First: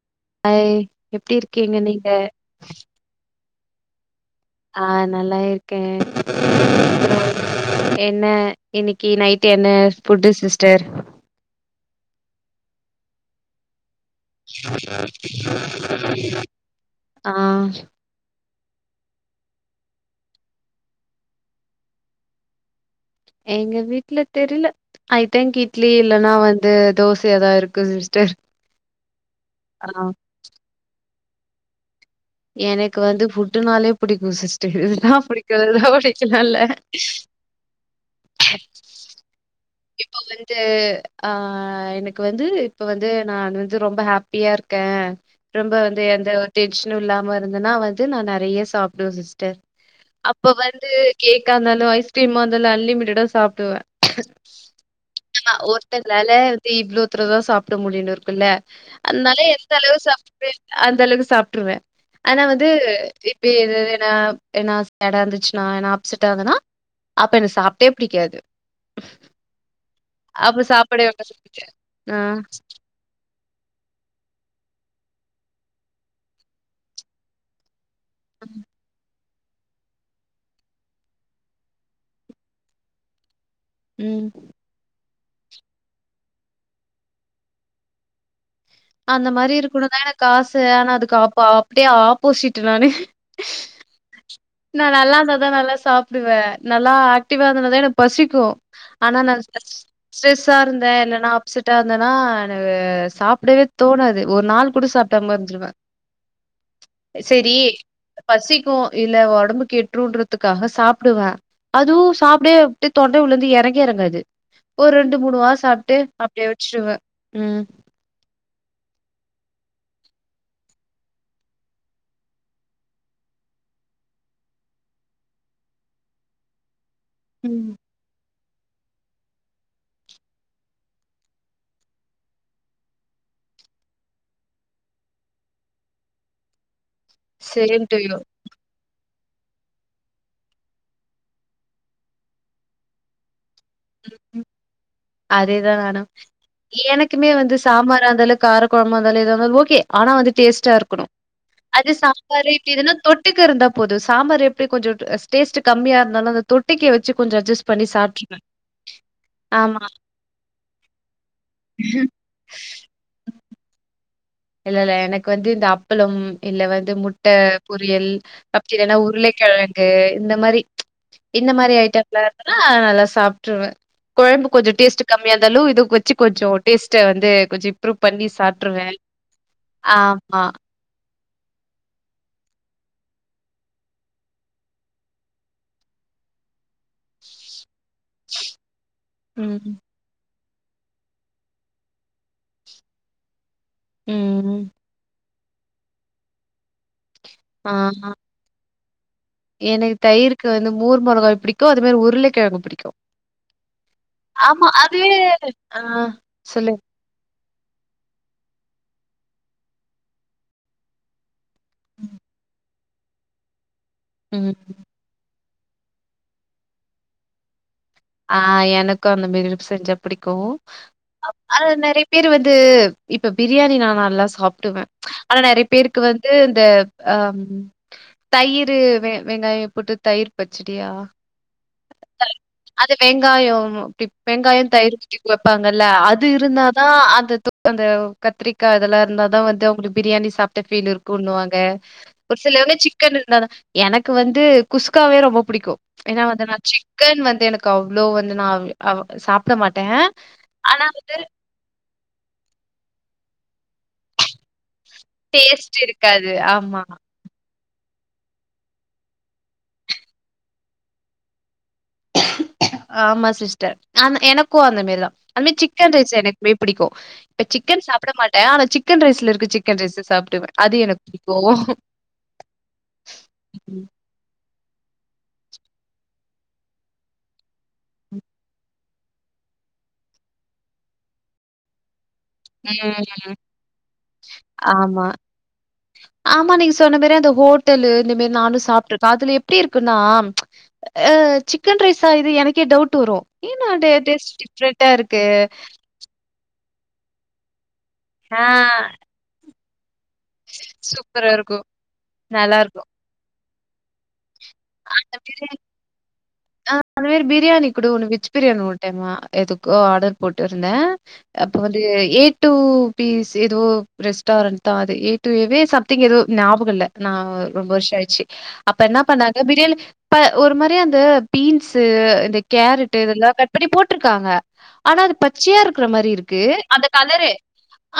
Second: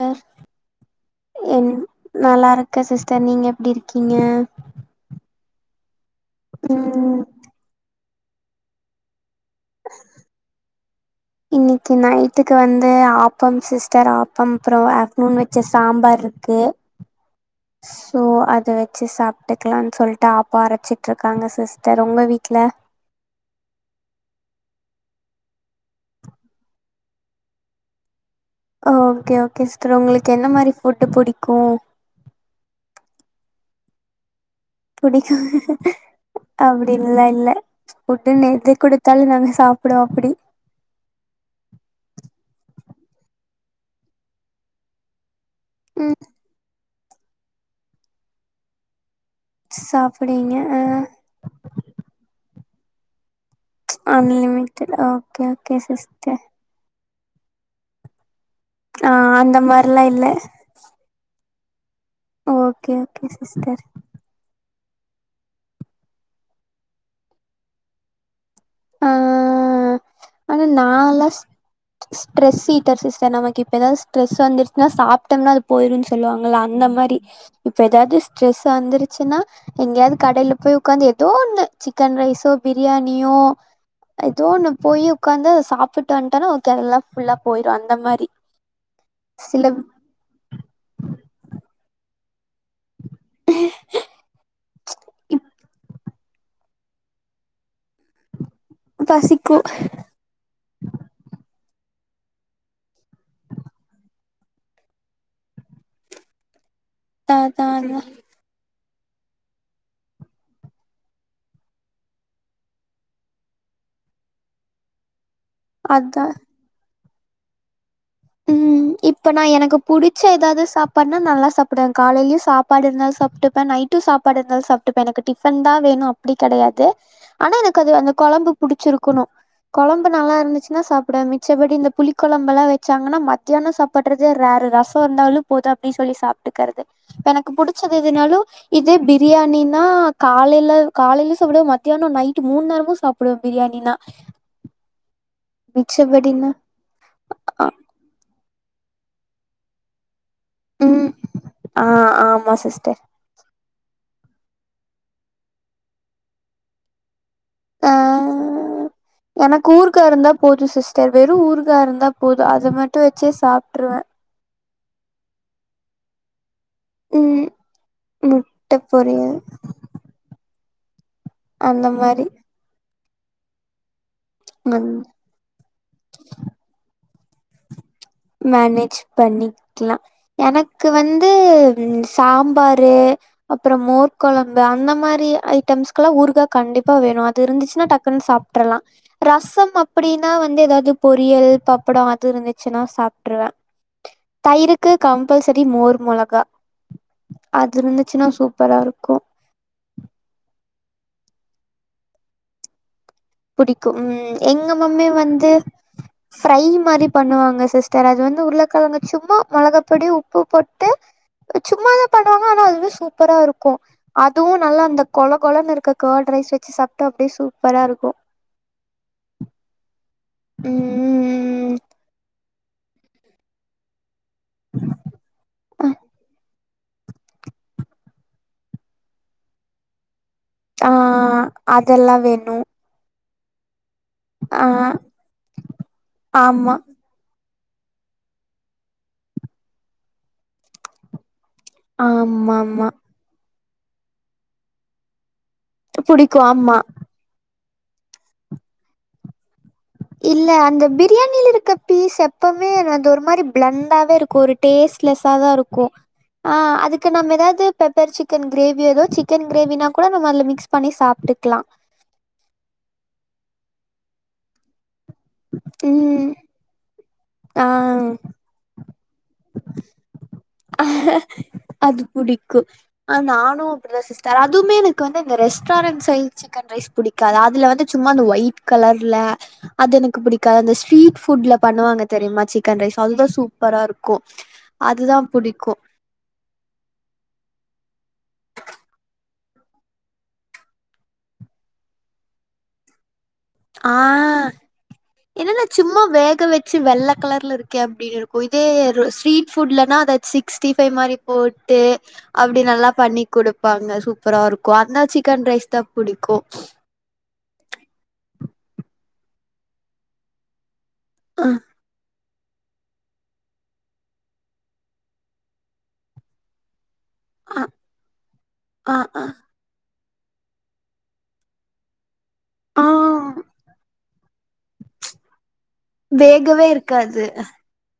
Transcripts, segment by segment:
Sister hi எப்டி இருக்கீங்க நீங்க அத்த நீங்க எப்டி இருக்கீங்க ஆ நல்லா இருக்கே உம் [inaudible] என்ன இன்னைக்கு நைட் என்ன ஃபுட்டு சிஸ்டர் இன்னைக்கு நைட்டுக்கு வந்து ஆப்பம் சிஸ்டர் ஆப் பம் அப்றோ ஆஃப்டர்நூன் வச்ச சாம்பார் இருக்கு ஆ சோ அத வச்சு சாப்பிட்டுக்கலானு சொல்லிட்டு ஆப்போ அரச்சிட்டுருக்காங்க சிஸ்டர் உங்க வீட்ல எங்க வீட்ல தெரில ஐ திங் இட்லி இல்லன்னா வந்து தோச ஏதாயா இருக்கு சிஸ்டர் ஓகே ஓகே ஆ சிஸ்டர் உங்களுக்கு என்ன மாதிரி ஃபுட்டு புடிக்கூ எனக்கு வந்து ஃபுட்டுனாலே புடிக்கூ சிஸ்டர் இதுதா புடிக்கு புடிக்கூ [unintelligible] லல்ல ஃபுட்டுனு எழுதி குடுத்தாலு நா சாப்ப இப்ப பாரு இது ஆ எனக்கு வந்து இப்ப வந்து நான் வந்து ரொம்ப ஹாப்பியா இருக்கே ரொம்ப வந்து ம் எந்த ஒரு டென்ஷனு இல்லாம இருந்தன்னா வந்து நா நெறைய சாப்டுவே சிஸ்டர் அப்ப சாப்டுவீங்க அ வந்து கேக்கா இருந்தாலு ஐஸ்கிரீமா இருந்தாலு அன்லிமிடடா சாப்டுவே உம் தெரில ஓகே ஓகே சிஸ் இவ்ளோத்தரதா சாப்ட முடியுனு இருக்குல்ல ஆ அதனால அந்த எந்த அளவு மாரிலா இல்ல சாப்பி அந்த அளவுக்கு சாப்ட்டுருவே ஆனா வந்து ஓகே ஓகே சிஸ்டர் இப்டின்னா ஏன்னா சேடா இருந்துச்சுன்னா ஏனா அப்செட்டா இருந்தனா அப்ப எனக்கு சாப்டே பிடிக்காது ஆ அப்ப ஆனா நா சாப்பாடே ல்லா ஆ, ஸ்ட்ரெஸ் [unintelligible] சிஸ்டர் நமக்கு இப்ப ஏதாவது ஸ்ட்ரெஸ் வந்துச்சுா சாப்ட்டோம்னா அது போயிரும்னு சொல்லுவாங்களா அந்த மாரி இப்ப ஏதாவது ஸ்ட்ரெஸ் வந்துருச்சுன்னா எங்கயாவது கடையில போய் உக்காந்து ஏதோ ஒண்ணு சிக்கன் ரைஸோ பிரியாணியோ ம். ஏதோ ஒண்ணு போய் உக்காந்து அத சாப்ட்டு வந்துட்டோனா ஓகே எல்லா ஃபுல்லா போயிடு அந்த மாரி அந்த மாரி சில இருக்கணு தா ஆச ஆனா அதுக்கு அப் அப்டியே ஆப்போசிட் நானு [inaudible] நா நல்லா இப் இருந்தாதா நல்லா சாப்டுவே நல்லா ஆக்டிவா இருந்தன தா எனக்கு பசிக்கு ஆனா நா பசிக்கு ஸ்டரெஸ் ஸ்ட்ரெஸ்ஸா இருந்தே என்னன்னா அப்செட்டா இருந்தன்னா எனக்கு சாப்டவே தோணாது ஒரு நாள் கூட சாப்ப தம் எடுத்துடுவே சரி அதா அதா பசிக்கூ இல்ல உடம்பு கெட்டுன்றதுக்காக சாப்டுவே அதுவு சாப்டே அப்ட்டே தொண்ட உள்ள இருந்து இறங்கவே இறங்காது ஒரு ரெண்டு மூணு மாச சாப்ட்டு அதா அப்டியே வச்ருவே உம் ம் இப்ப நா எனக்கு புடிச்ச ஏதாவது சாப்பாடுனா நல்லா சாப்டுவே காலையிலயு சாப்பாடு இருந்தாலு சாப்பிட்டுப்பே நைட் சாப்பாடு இருந்தாலும் சாப்பிட்டுப்ப எனக்கு டிபன் தா வேணு அப்டி கிடையாது ஆனா ம் எனக்கு அது அந்த குழம்பு புடிச்சிருக்கணு கொழம்பு நல்லா இருந்துச்சுன்னா சாப்டவே மிச்சபடி இந்த புளி குழம்பு எல்லா ச்சாங்கன்னா மத்தியான சாப்டுறதே ரேர் ரசொ இருந்தாலு போது அப்டின்னு சொல்லி சாப்ட்டுக்கறது எனக்கு சேம் புடிச்சது டு யூ எதுனாலு இது பிரியாணின்னா காலையில காலையில சாப்டுவே மத்தியான நைட் மூணு நேரமு சாப்ப அப்றோ பிரியாணினா அதேதா நானு மிச்சபடினா எனக்குமே வந்து அ சாம்பார் இருந்தாலு கார குழம்பு இருந்தாலு எதா இருந்தாலு ஓகே ஆனா வந்து டேஸ்ட்டா இருக்கணு ம் ஆ அது சாம்பார் ஆமா இட்லி சிஸ்டர். ன்னா தொட் தொட்டுக்க இருந்தா போது சாம்பார் எப்டி கொஞ்சோ டேஸ்ட் கம்மியா இருந்தாலு அந்த தொட்டக்கை வச்சு கொஞ்ச அஜஸ் ஆ எனக்கு ஆமா ஊருக்கா இருந்தா போது சிஸ்டர் வெறு ஊருக்கா இருந்தா போது அத மட்டு வச்சே சாப்ட்ருவே இல்லல்ல எனக்கு வந்து இந்த அப்பளம் இல்ல வந் து முட்ட ம் பொரியல் முட்ட அப்டில்லன்னா பொரியல் உருளக்கெழங்கு இந்த மாரி இந்த மாரி ஐட்டம்ல இந்துதுனா நல்லா சாப்ட்ருவ கொழம்பு கொஞ்சோ ம் டேஸ்ட்டு கம் மியா இந்தாலு இதுக் வச்சு கொஞ்சோ டேஸ்ட்ட வந்து கொஞ்சி த்ரூ பண்ணிஸ் மேனேஜ் பண்ணிக்லா எனக் க்கு வந்து ம் சாம்பாரு அப்றோ மோர் கொழம்பு அந்த மாரி ஐட்டம்ஸ்க்லா ஊருகா கண்டிப்பா வேணு அது இருந்துச்சுன்னா டக் ன்னு சாப்ட்றலா ம் ரசம் அ அப்டின்னா வந்து எதாவ்து பொரியல் பப்படோ அது இருந்துச்சுன்னா சாப்ட்ருவ ம் தயிருக் க்கு கம்பல்சரி மோர் மொளகா அது இருந்துச்சுன்னா சூப்பரா இருக்கோ எனக் தயிருக்கு வந்து மோர் மொளகாவு புடிக்கோ அது மாரி உருளக்கெழங்கு புடிக்கோ புடிக்கோ ம் எங்க மம்மி வந்து ஆ ஃப்ரை சொல்லு. மாரி பண்ணுவாங்க சிஸ்டர் அது வந்து உருளக்கெழங்கு சும்மா மொளகா பொடி உப்பு போட்டு சும்மாதா பண்ணுவாங்க ஆனா அதுவே சூப்பரா இருக்கோ ம். அதுவு நல்லா அந்த கொழ கொழன்னு இருக்க கர்ட் ரைஸ் வச்சு சாப்ட்டா அப்டியே சூப்பரா இருக்கோ ஆ எனக்கு அந்த மாரி வெச்சு செஞ்சா பிடிக்கோ அப் ஆனா ம் நெறைய பேரு வந்து இப்ப பிரியாணி நா நல்லா சாப்டுவ ஆனா நெறைய பேருக்கு வந்து இந்த ஆம் தயிரு வெ வெங்காய போட்டு தயிர் பச்சடியா? ஆ அதெல்லா வேணு அது வெங்காயோ பிப் வெங்காய ஆ தயிர் ஊத்தி வெப்பாங்கல்ல அது ஆமா இருந்தாதா அந்த அந்த கத்திரிக்கா இதெல்லா இருந்தாதா வந்து அவங்களுக்கு பிரியாணி சாப்ட்ட ஃபீல் இருக்குன்னுவாங்க ஒரு ஆமா சிலவங்க ஆமா சிக்கன் இருந்தாதா எனக்கு வந்து குஸ்காவே ரொம்ப புடிக்கோ ஏன்னா புடிக்கு வந்து நா ஆமா சிக்கன் வந்து எனக்கு அவ்ளோ வந்து நா அவ் சாப்ட மாட்ட இல்ல அந்த பிரியாணி இருக்க பீஸ் எப்பவுமே அது ஒரு மாரி பிளண்டாவே இருக்கும் ஒரு டேஸ்ட்லெஸ்ஸா தா டேஸ்ட் இருக்கும் இருக்காது. ஆ ஆமா, அதுக்கு நம்ம எதாவ்து பெப்பர் சிக்கன் கிரேவி ஏதோ சிக்கன் கிரேவினா கூட நம்ம அதுல மிக்ஸ் பண்ணி சாப்ட்டுக்லா ஆமா சிஸ்டர் அம எனக்கு அந்த மெரி தா அந்த மாரி சிக்கன் ரைஸ் ம் எனக்மே பிடிக்கும் இப்ப ஆ சிக்கன் சாப்ட மாட்ட ஆனா சிக்கன் ரைஸ்ல இருக்க சிக்கன் ரைஸ்ச சாப்டுவா அது புடிக்கும் ஆ நானு ம். அப்டிதா சிஸ் டர் அதுமே எனக்கு வந்து இந்த ரெஸ்டாரண்ட் சைல் சிக்கன் ரைஸ் புடிக்காது அதுல வந்து சும்மா இந்த ஒயிட் கலர்ல அது எனக்கு பிடிக்காது அந்த ஸ்ட்ரீட் ஃபுட்ல பண்ணுவாங்க தெரியுமா சிக்கன் ரைஸ் அதுதா சூப்பரா இருக்கும் ஆமா. அதுதா புடிக்கும் ஆமா நீங் சொன்ன மாரி அந்த ஹோட்டலு இந்த மாரி நானு சாப்ட்டு இருக்க அதுல எப்டி இருக்குன்னா அ சிக்கன் ரைஸா இது எனக்கே டவுட் வரோ ஏன் உன்டைய டேஸ்ட் ஆ டிஃப்ரெண்டா இருக்கு என்னன்னா சும்மா வேக வெச்சு வெள்ள கலர்ல இருக்கே அப்டின் ஆ இக்கும் இதே ரோ ஸ்வீட் ஃபுட்லனா அத சிக்ஸ்டி ஃபைவ் மாரி சூப்பரா இருக்கும். போட்டு அப்டி நல்லாருக்கும். நல்லா பண்ணி குடுப்பாங்க சூப்பரா இருக் கும் அந்த சிக்கன் ரைஸ் தா புடிக்கும் அந்த மாரி பிரியாணி குட ஒன்னு வெஜ் பிரியாணி ஒர் டைம் எதுக்கோ ஆடர் போட்டுருந்த அ அப்ப வந்து ஏ டூ பீஸ் ஏதோ ரெஸ்டாரண்ட் தா அது ஏ டூ வுவே சம்திங் எதோ ஞாபக இல்ல ஞாவோ அ ரொம்ப வர்ஷோ ஆய்ச்சு அப்ப அ என்ன அ பண்ண பிரியாணி ப்பா ஒரு மாரி அந்த பீன்ஸ்சு இந்த ஆ கேரட்டு இதெல்லா கட் பண்ணி போட்ருக் க்காங்க ஆனா அது பச்சையா இருக்ற மாரி இருக்கு வேகவே அந்தக் இருக்காது கலரு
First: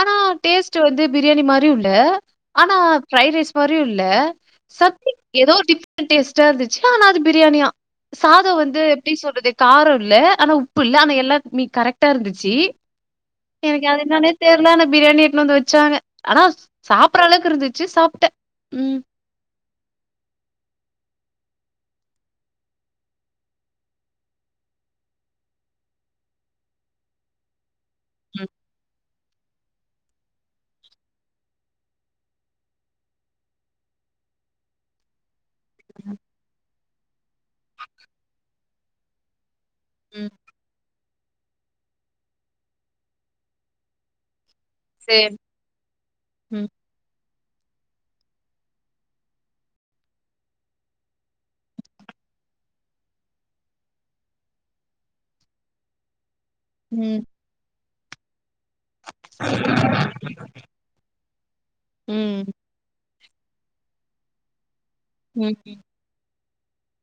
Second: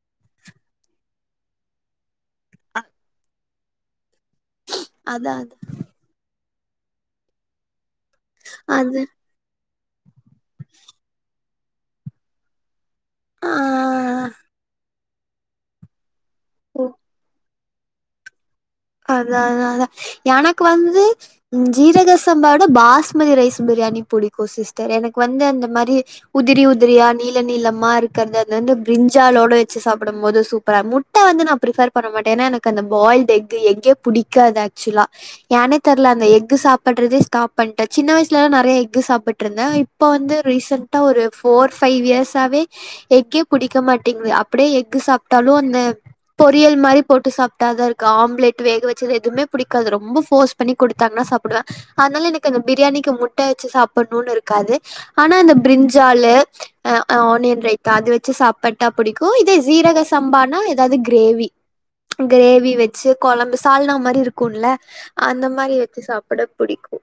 ஆனா டேஸ்ட்டு வந்து பிரியாணி மாரியு இல்ல ஆனா ஃபிரைட் ரைஸ் மாரியு இல்ல சத்திங் அதா அது எதோ ஒரு டிஃப்ரண்ட் டேஸ்ட்டா இருந்துச்சு ஆனா அது பிரியாணியா சாதோ வந்து அது எப்டி சொல்றது காரோ இல்ல ஆனா உப்பு இல்ல ஆனா எல்லாத்மி கரெக்டா இருந்துச்சி ஆ எனக்கு அது என்னானேத் தெர்ல ஆனா பிரியாணி எட்னு வந்து வச்சாங்க ஆனா ஓ சாப்பற அளவுக்கு இருந்துச்சு சாப்ட்ட ம் அதா அதா அதா எனக்கு வந்து ஜீரக சம்பாவட பாஸ்மதி ரைஸ் பிரியாணி புடிக்கு சிஸ்டர் எனக்கு வந்து அந்த மாரி உதிரி உதிரியா நீள நீளமா இருக்கர்றது ம். அதுல வந்து பிரிஞ்சாலோட வெச் ச்சு சாப்டம்போது சூப்பரா முட்ட வந்து நா பிரிஃபர் பண்ண மாட்டே எனா எனக்கு அந்த பாயில்டு எஃக் கு எஃகே புடிக்காது ஆக்சுலா ஏனே தெர்ல அந்த எஃக்கு சாப்பட்றதுச் காப் பண்ட்டே சின்ன வயிச்லலா நெறைய எஃக்கு சாப்பிட்ருந்தே இப்ப ம். வந்து ரீசென்ட் டா ஒரு ஃபோர் ஃபைவ் இயர்ஸாவே எஃக்கே புடிக்க மாட்டேங்து அப் ப்டியே எஃகு சரி. சாப்ட்டாலு அந்த ம். பொரியல் மாரி போட்டு சாப்ட்டாதா இருக்கு ஆம் பிளட் வேக வச்சது எதுவுமே புடிக்காது ரொம்ப ஃபோர்ஸ் பண்ணி குடுத்தாங்னா சாப்டுவே அதனால எனக்கு அந்த பிரியாணிக்கு முட்ட வச்சு சாப்புணுன் இருக்காது ஆனா இந்த பிரிஞ்சாலு அ அ ம். ஆனியன் ரைத்தா அது வச்சு சாப் பட்டா புடிக்கு இதே சீரக சம்பானா எதாது கிரேவி ம். கிரேவி வச் சு கொழம்பு சால்னா மாரி இருக்குல்ல அந்த ம். மாரி வெச்சு சாப்பட பிடிக்கு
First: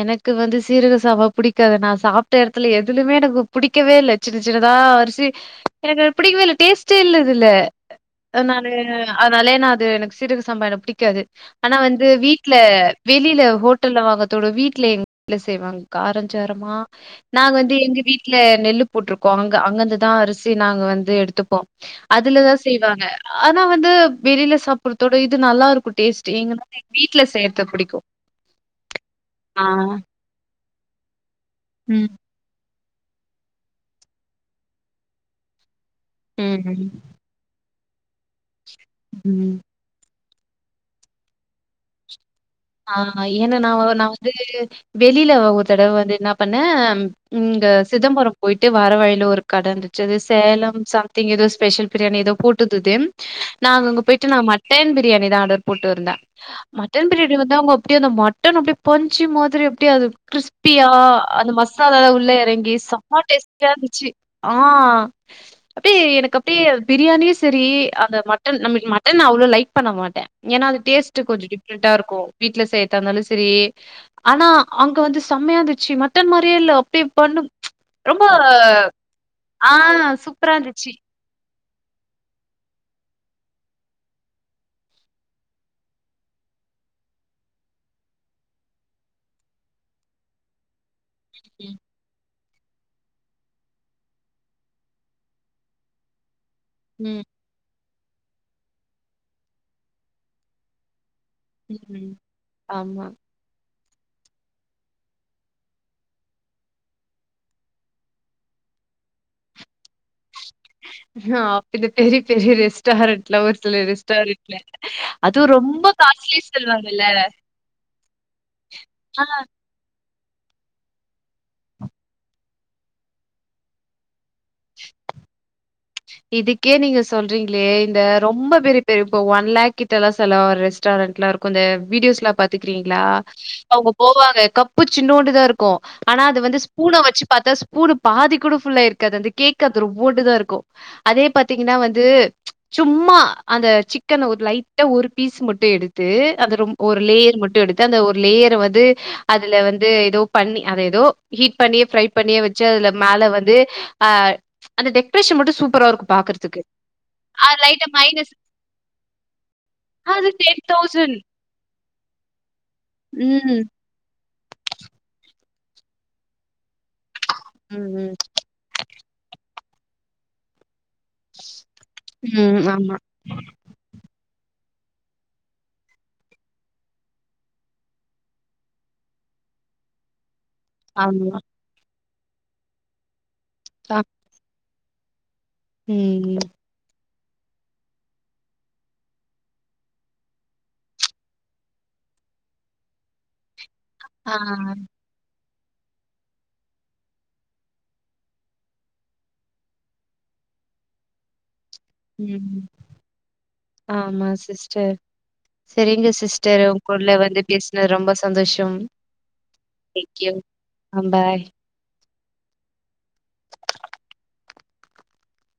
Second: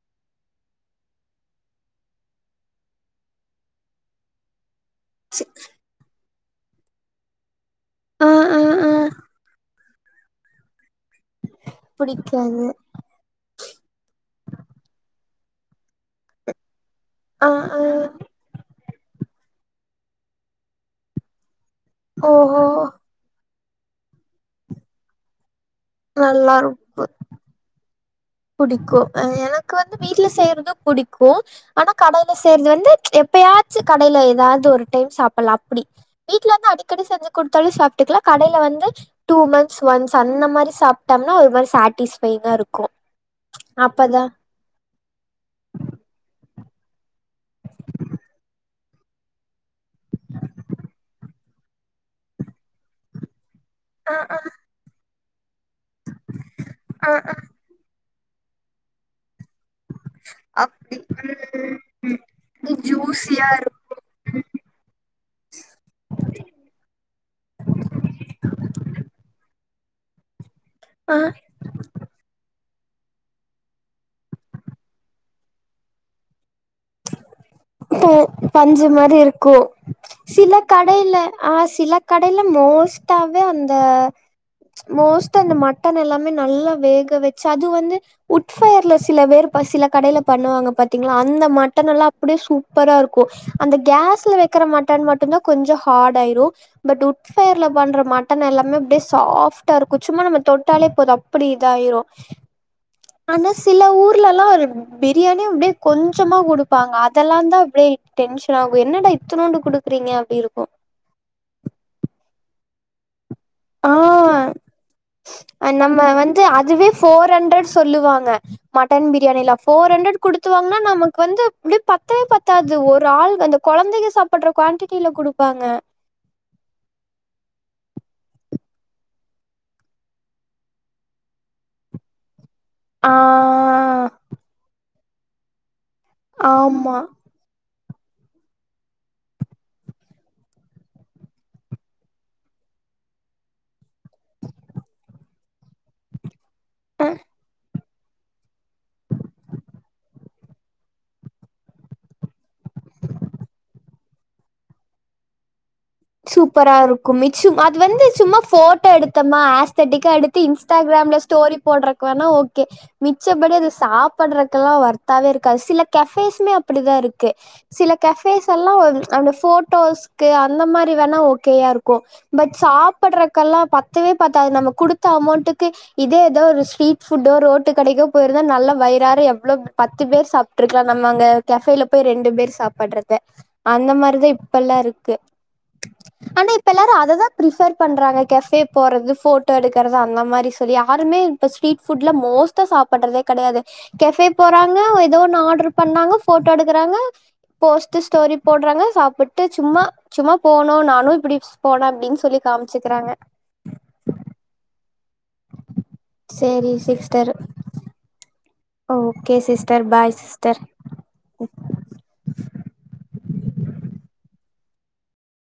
எனக்கு வந்து சீரக சாவா பிடிக்காது நா சாப்ட்ட எடத்துல எதுலுமே எனக்கு பிடிக்கவே இல்ல சின்ன சின்னதா அரிசி சி எனக்கு அது பிடிக்கவே இல்ல டேஸ்ட்டே இல்ல அதுல ஆ ஆ நானு ஆ அதனாலே நா அது எனக்கு சீரக சம்பா எனக் பிடிக்காது ஆனா வந்து வீட்ல புடிக்காது வெளில ஹோட்டல்ல வாங்கத் தோட வீட்ல எங் ட்ல செய்வாங்க காரஞ்சாரமா ஆ நாங்க வந்து ஆ எங்க வீட் ட்ல நெல்லு போட்ருக்கோ அங்க அங்கிந்துதா அரிசி நாங்க வந்து எடுத்துப்போ அதுலதா ஓஹோ செய்வாங்க ஆனா வந்து வெளில சாப்பிர்றத்தோட இது நல்லாருக்கு டேஸ்ட்டு எங்கனா அது எங் நல்லாருக்கு வீட்ல செய்றது பிடிக்கு புடிக்கு அ எனக்கு வந்து வீட்ல செய்றதும் புடிக்கு ஆனா ம். கடை ல சேர்து வந்து எப்பயாச்சு கடைல எதாது ஒரு டைம் சாப்பல்லா அப்டி வீட்ல வந்து ம். அடிக்கடி செஞ்சு குட்த்தாலு சாப்ட்டுக்லா கடைல வந்து டூ ம். மந்த்ஸ் ஒன்ஸ் அந்த மாரி சாப்ட்டம்னா ஒரு மாரி சாட்டிஸ்ஃபையிங்கா இருக்கு ஆ எனா நாவ நா அப்பதா வந்து வெளில ஒர் தடவ வந்து என்னாப் பண்ணே ம் இங்க சிதம்பரம் போயிட்டு வர வழில ஒருக் கட இந்துச்சு அது சேலம் சம்திங் எதோ ஸ்பெஷல் பிரியாணி எதோப் போட்டுதுது நாங்க அங்க அ போயிட்டு அ நா மட்டன் பிரியாணிதா ஆர்டர் போட்ருந்தே மட்டன் அ பிரியாணி வந் து அவுங்க அப்டியே அந்த மட்டன் அப்டியே பஞ்சு மாதிரி அப்டியே அது கிறிஸ்பியா அப்டி அந்த ம் மசாலாலா உள்ள எறங்கி ம் செம்ம ஜூஸியா டேஸ்ட்டியா இருக்கு இருந்துச்சி ஆ அப்டியே எனக்கு அப்டியே அது பிரியாணியு சரி அந்த மட்டன் நமக்கு மட்டன் அவ்ளோ லைக் பண்ண மாட்டே எனா அது ஆஹ் டேஸ்ட்டு கொஞ்சோ டிஃப்ரெண்டா இருக்கு வீட்ல செய்ரதா இருந்தாலு சரி ஆனா அங்க வந்து செம்மையாந்துச்சி மட்டன் மாரியே இல்ல அப்டியே பண்ணும் [unintelligible] பஞ்சு மாரி இருக்கு ஆ சூப்பரா சிலக் இருந்துச்சு கடைல ஆ சிலக் கடைல மோஸ்டாவே அந்த மோஸ்ட்டா அந்த மட்டன் எல்லாமே நல்லா வேக வச்சு அது வந்து உட்ஃபயர்ல சில பேர் சில கடைல பண்ணுவாங்க பாத்தீங்ளா அந்த மட்டன் எல்லா அப்டியே சூப்பரா இருக்கு அந்த கேஸ்ல வெக்கிற மட்டான் மட்டுந்தா கொஞ்சோ ஹாடாயிரு பட் ம் உட் ஃபயர்ல பன்ற மட்டன் எல்லாமே அப்படியே சாஃப்டா இருக்கும் சும்மா நம்ம தொட்டாலே போது அப்புடி ம் இதாயிரும் ம் ஆமா ஆனா சில ஊர்லல்லாம் ஒரு பிரியாணியே அப்டியே கொஞ்சமா கொடுப்பாங்க இதெல்லாம் தா அப்படியே டென்ஷன் ஆகும் என்னடா இத்துணோண்டு குடுக்குறீங்க அப்படி இருக்கும் ஆ பெரிய பெரிய பெரிய ரெஸ்டாரென்ட்ல [unintelligible] ல ஆ ரெஸ்டாரென்ட்ல அதுவு ரொம்ப நம்ம காஸ்ட்லி வந்து அதுவே சொல்லுவாங்கல்ல ஃபோர் ஹண்ட்ரட் சொல்லுவாங்க மட்டன் ஆ பிரியாணில ஃபோர் ஹண்டரட் குடுத்து வாங்கன்னா நமக்கு வந்து இப்டி பத்தவே பத்தாது ஒரு ஆள் அந்த குழந்தைங்க சாப் புட்ற குவான்டிடில கொடுப்பாங்க இதுக்கே நீங்க சொல்றீங்களே இந்த ரொம்ப பெரிய பெரிய இப்ப ஒன் லேக் கிட்டெல்லாம் செலவாகுர ரெஸ்டாரன்ட்லா இருக் கு இந்த வீடியோஸ்ல பாத் த்துருகீங்களா ஆ அவுங்க போவாங்க கப்பு சின்னோண்டு தா இருக்கும் ஆனா அது வந்து ஆமா ஸ்பூன வச்சு பாத்தா ஸ்பூனு பாதி கூட ஃபுல்லாயிருக்காது அந்த கேக் அது இவோன்டு தா இருக்கும் அதே பாத்தீங்கன்னா வந்து சும்மா அந்த சிக்கன் ஒரு லைட்டா ஒரு பீஸ் மட்டும் எடு த்து அந்த ரொம் ஒரு அ லேயர் மட்டும் எடுத்து அந்த ஒரு லேயர வந்து அதுல வந்து எதோ பண்ணி அத எதோ ஹீட் பண்ணி ஃப்ரை பண்ணியோ வச்சு அதுல மேல வந்து ஆ அந்த டெக்ரேஷன் மட்டும் சூப்பரா இருக்கும் பாக்குறதுக்கு. சூப்பரா இருக்கும் ஆ மிச்சம் அது லைட்டா வந்து மைனஸ் சும்மா போட்டோ எடுத்தோம்மா ஆஸ்தட்டிக்கா அது எடுத்து இன்ஸ்டாகிராம்ல ஸ்டோரி போடுறக்கு வேனா ஓ ஓகே மிச்சப்படி ம். அது சாப்படுறக்கெல்லாம் வொர்த்தாவே இருக்காது சில கஃபேஸ்மே அப்டிதா இருக்கு ம், சில ம். கஃபேஸ்ஸல்லாம் அது அந்த போட்டோஸ்கு அந்த மாரி வேனா ஓகோ இருக்கும் பட் ம். ஆமா, சாப்புடறக்கெல்லாம் பத்துவே பத்தாது நம்ம கொடுத்த அமௌண்டுக்கு இதே எதோ ஒரு ஸ்ட்ரீட் ஃபுட்டோ ரோட்டு கடைக்கோ போயிருந்தா நல்ல வயிறாற எவ்ளவு பத்து பேர் சா ப்ட்ருக்கலாம் நம்ம அங்க ஆமா. கேஃபேல போய் ரெண்டு பேர் சாப்படுறது அந்த அ மாரிதான் இப்பெல்லாம் இருக்கு ம் ஆனா இப்ப எல்லாரும் அததா பிரிஃபர் பண்றாங்க கெஃபே போறது போட்டோ எடுக்கிறது அந்த மாரி சொல்லி யாருமே இப்ப ஸ்ட்ரீட் ஃபுட்ல மோஸ்டா சாப்பிடடுறதே கிடையாது கஃபே ஆ. போறங்க ஏதோ ஒன்னு ஆட்ரு பண்ணாங்க போட்டோ எடுக்கறாங்க போஸ்ட் ஸ்டோரி போடுறாங்க சாப்பிட்டு சும்மா சும்மா போனும் நானும் இப்படி போனோ அப்டின்னு சொல்லி ம் காமிச்சுக்கிறாங்க. ஆமா சிஸ்டர் செரிங்க சிஸ்டர் சேரி உங்குள்ள சிஸ்டர் வந்து பேசுனது ரொம்ப சந்தோஷம் okay sister bye thank you sister. ஆ பாய்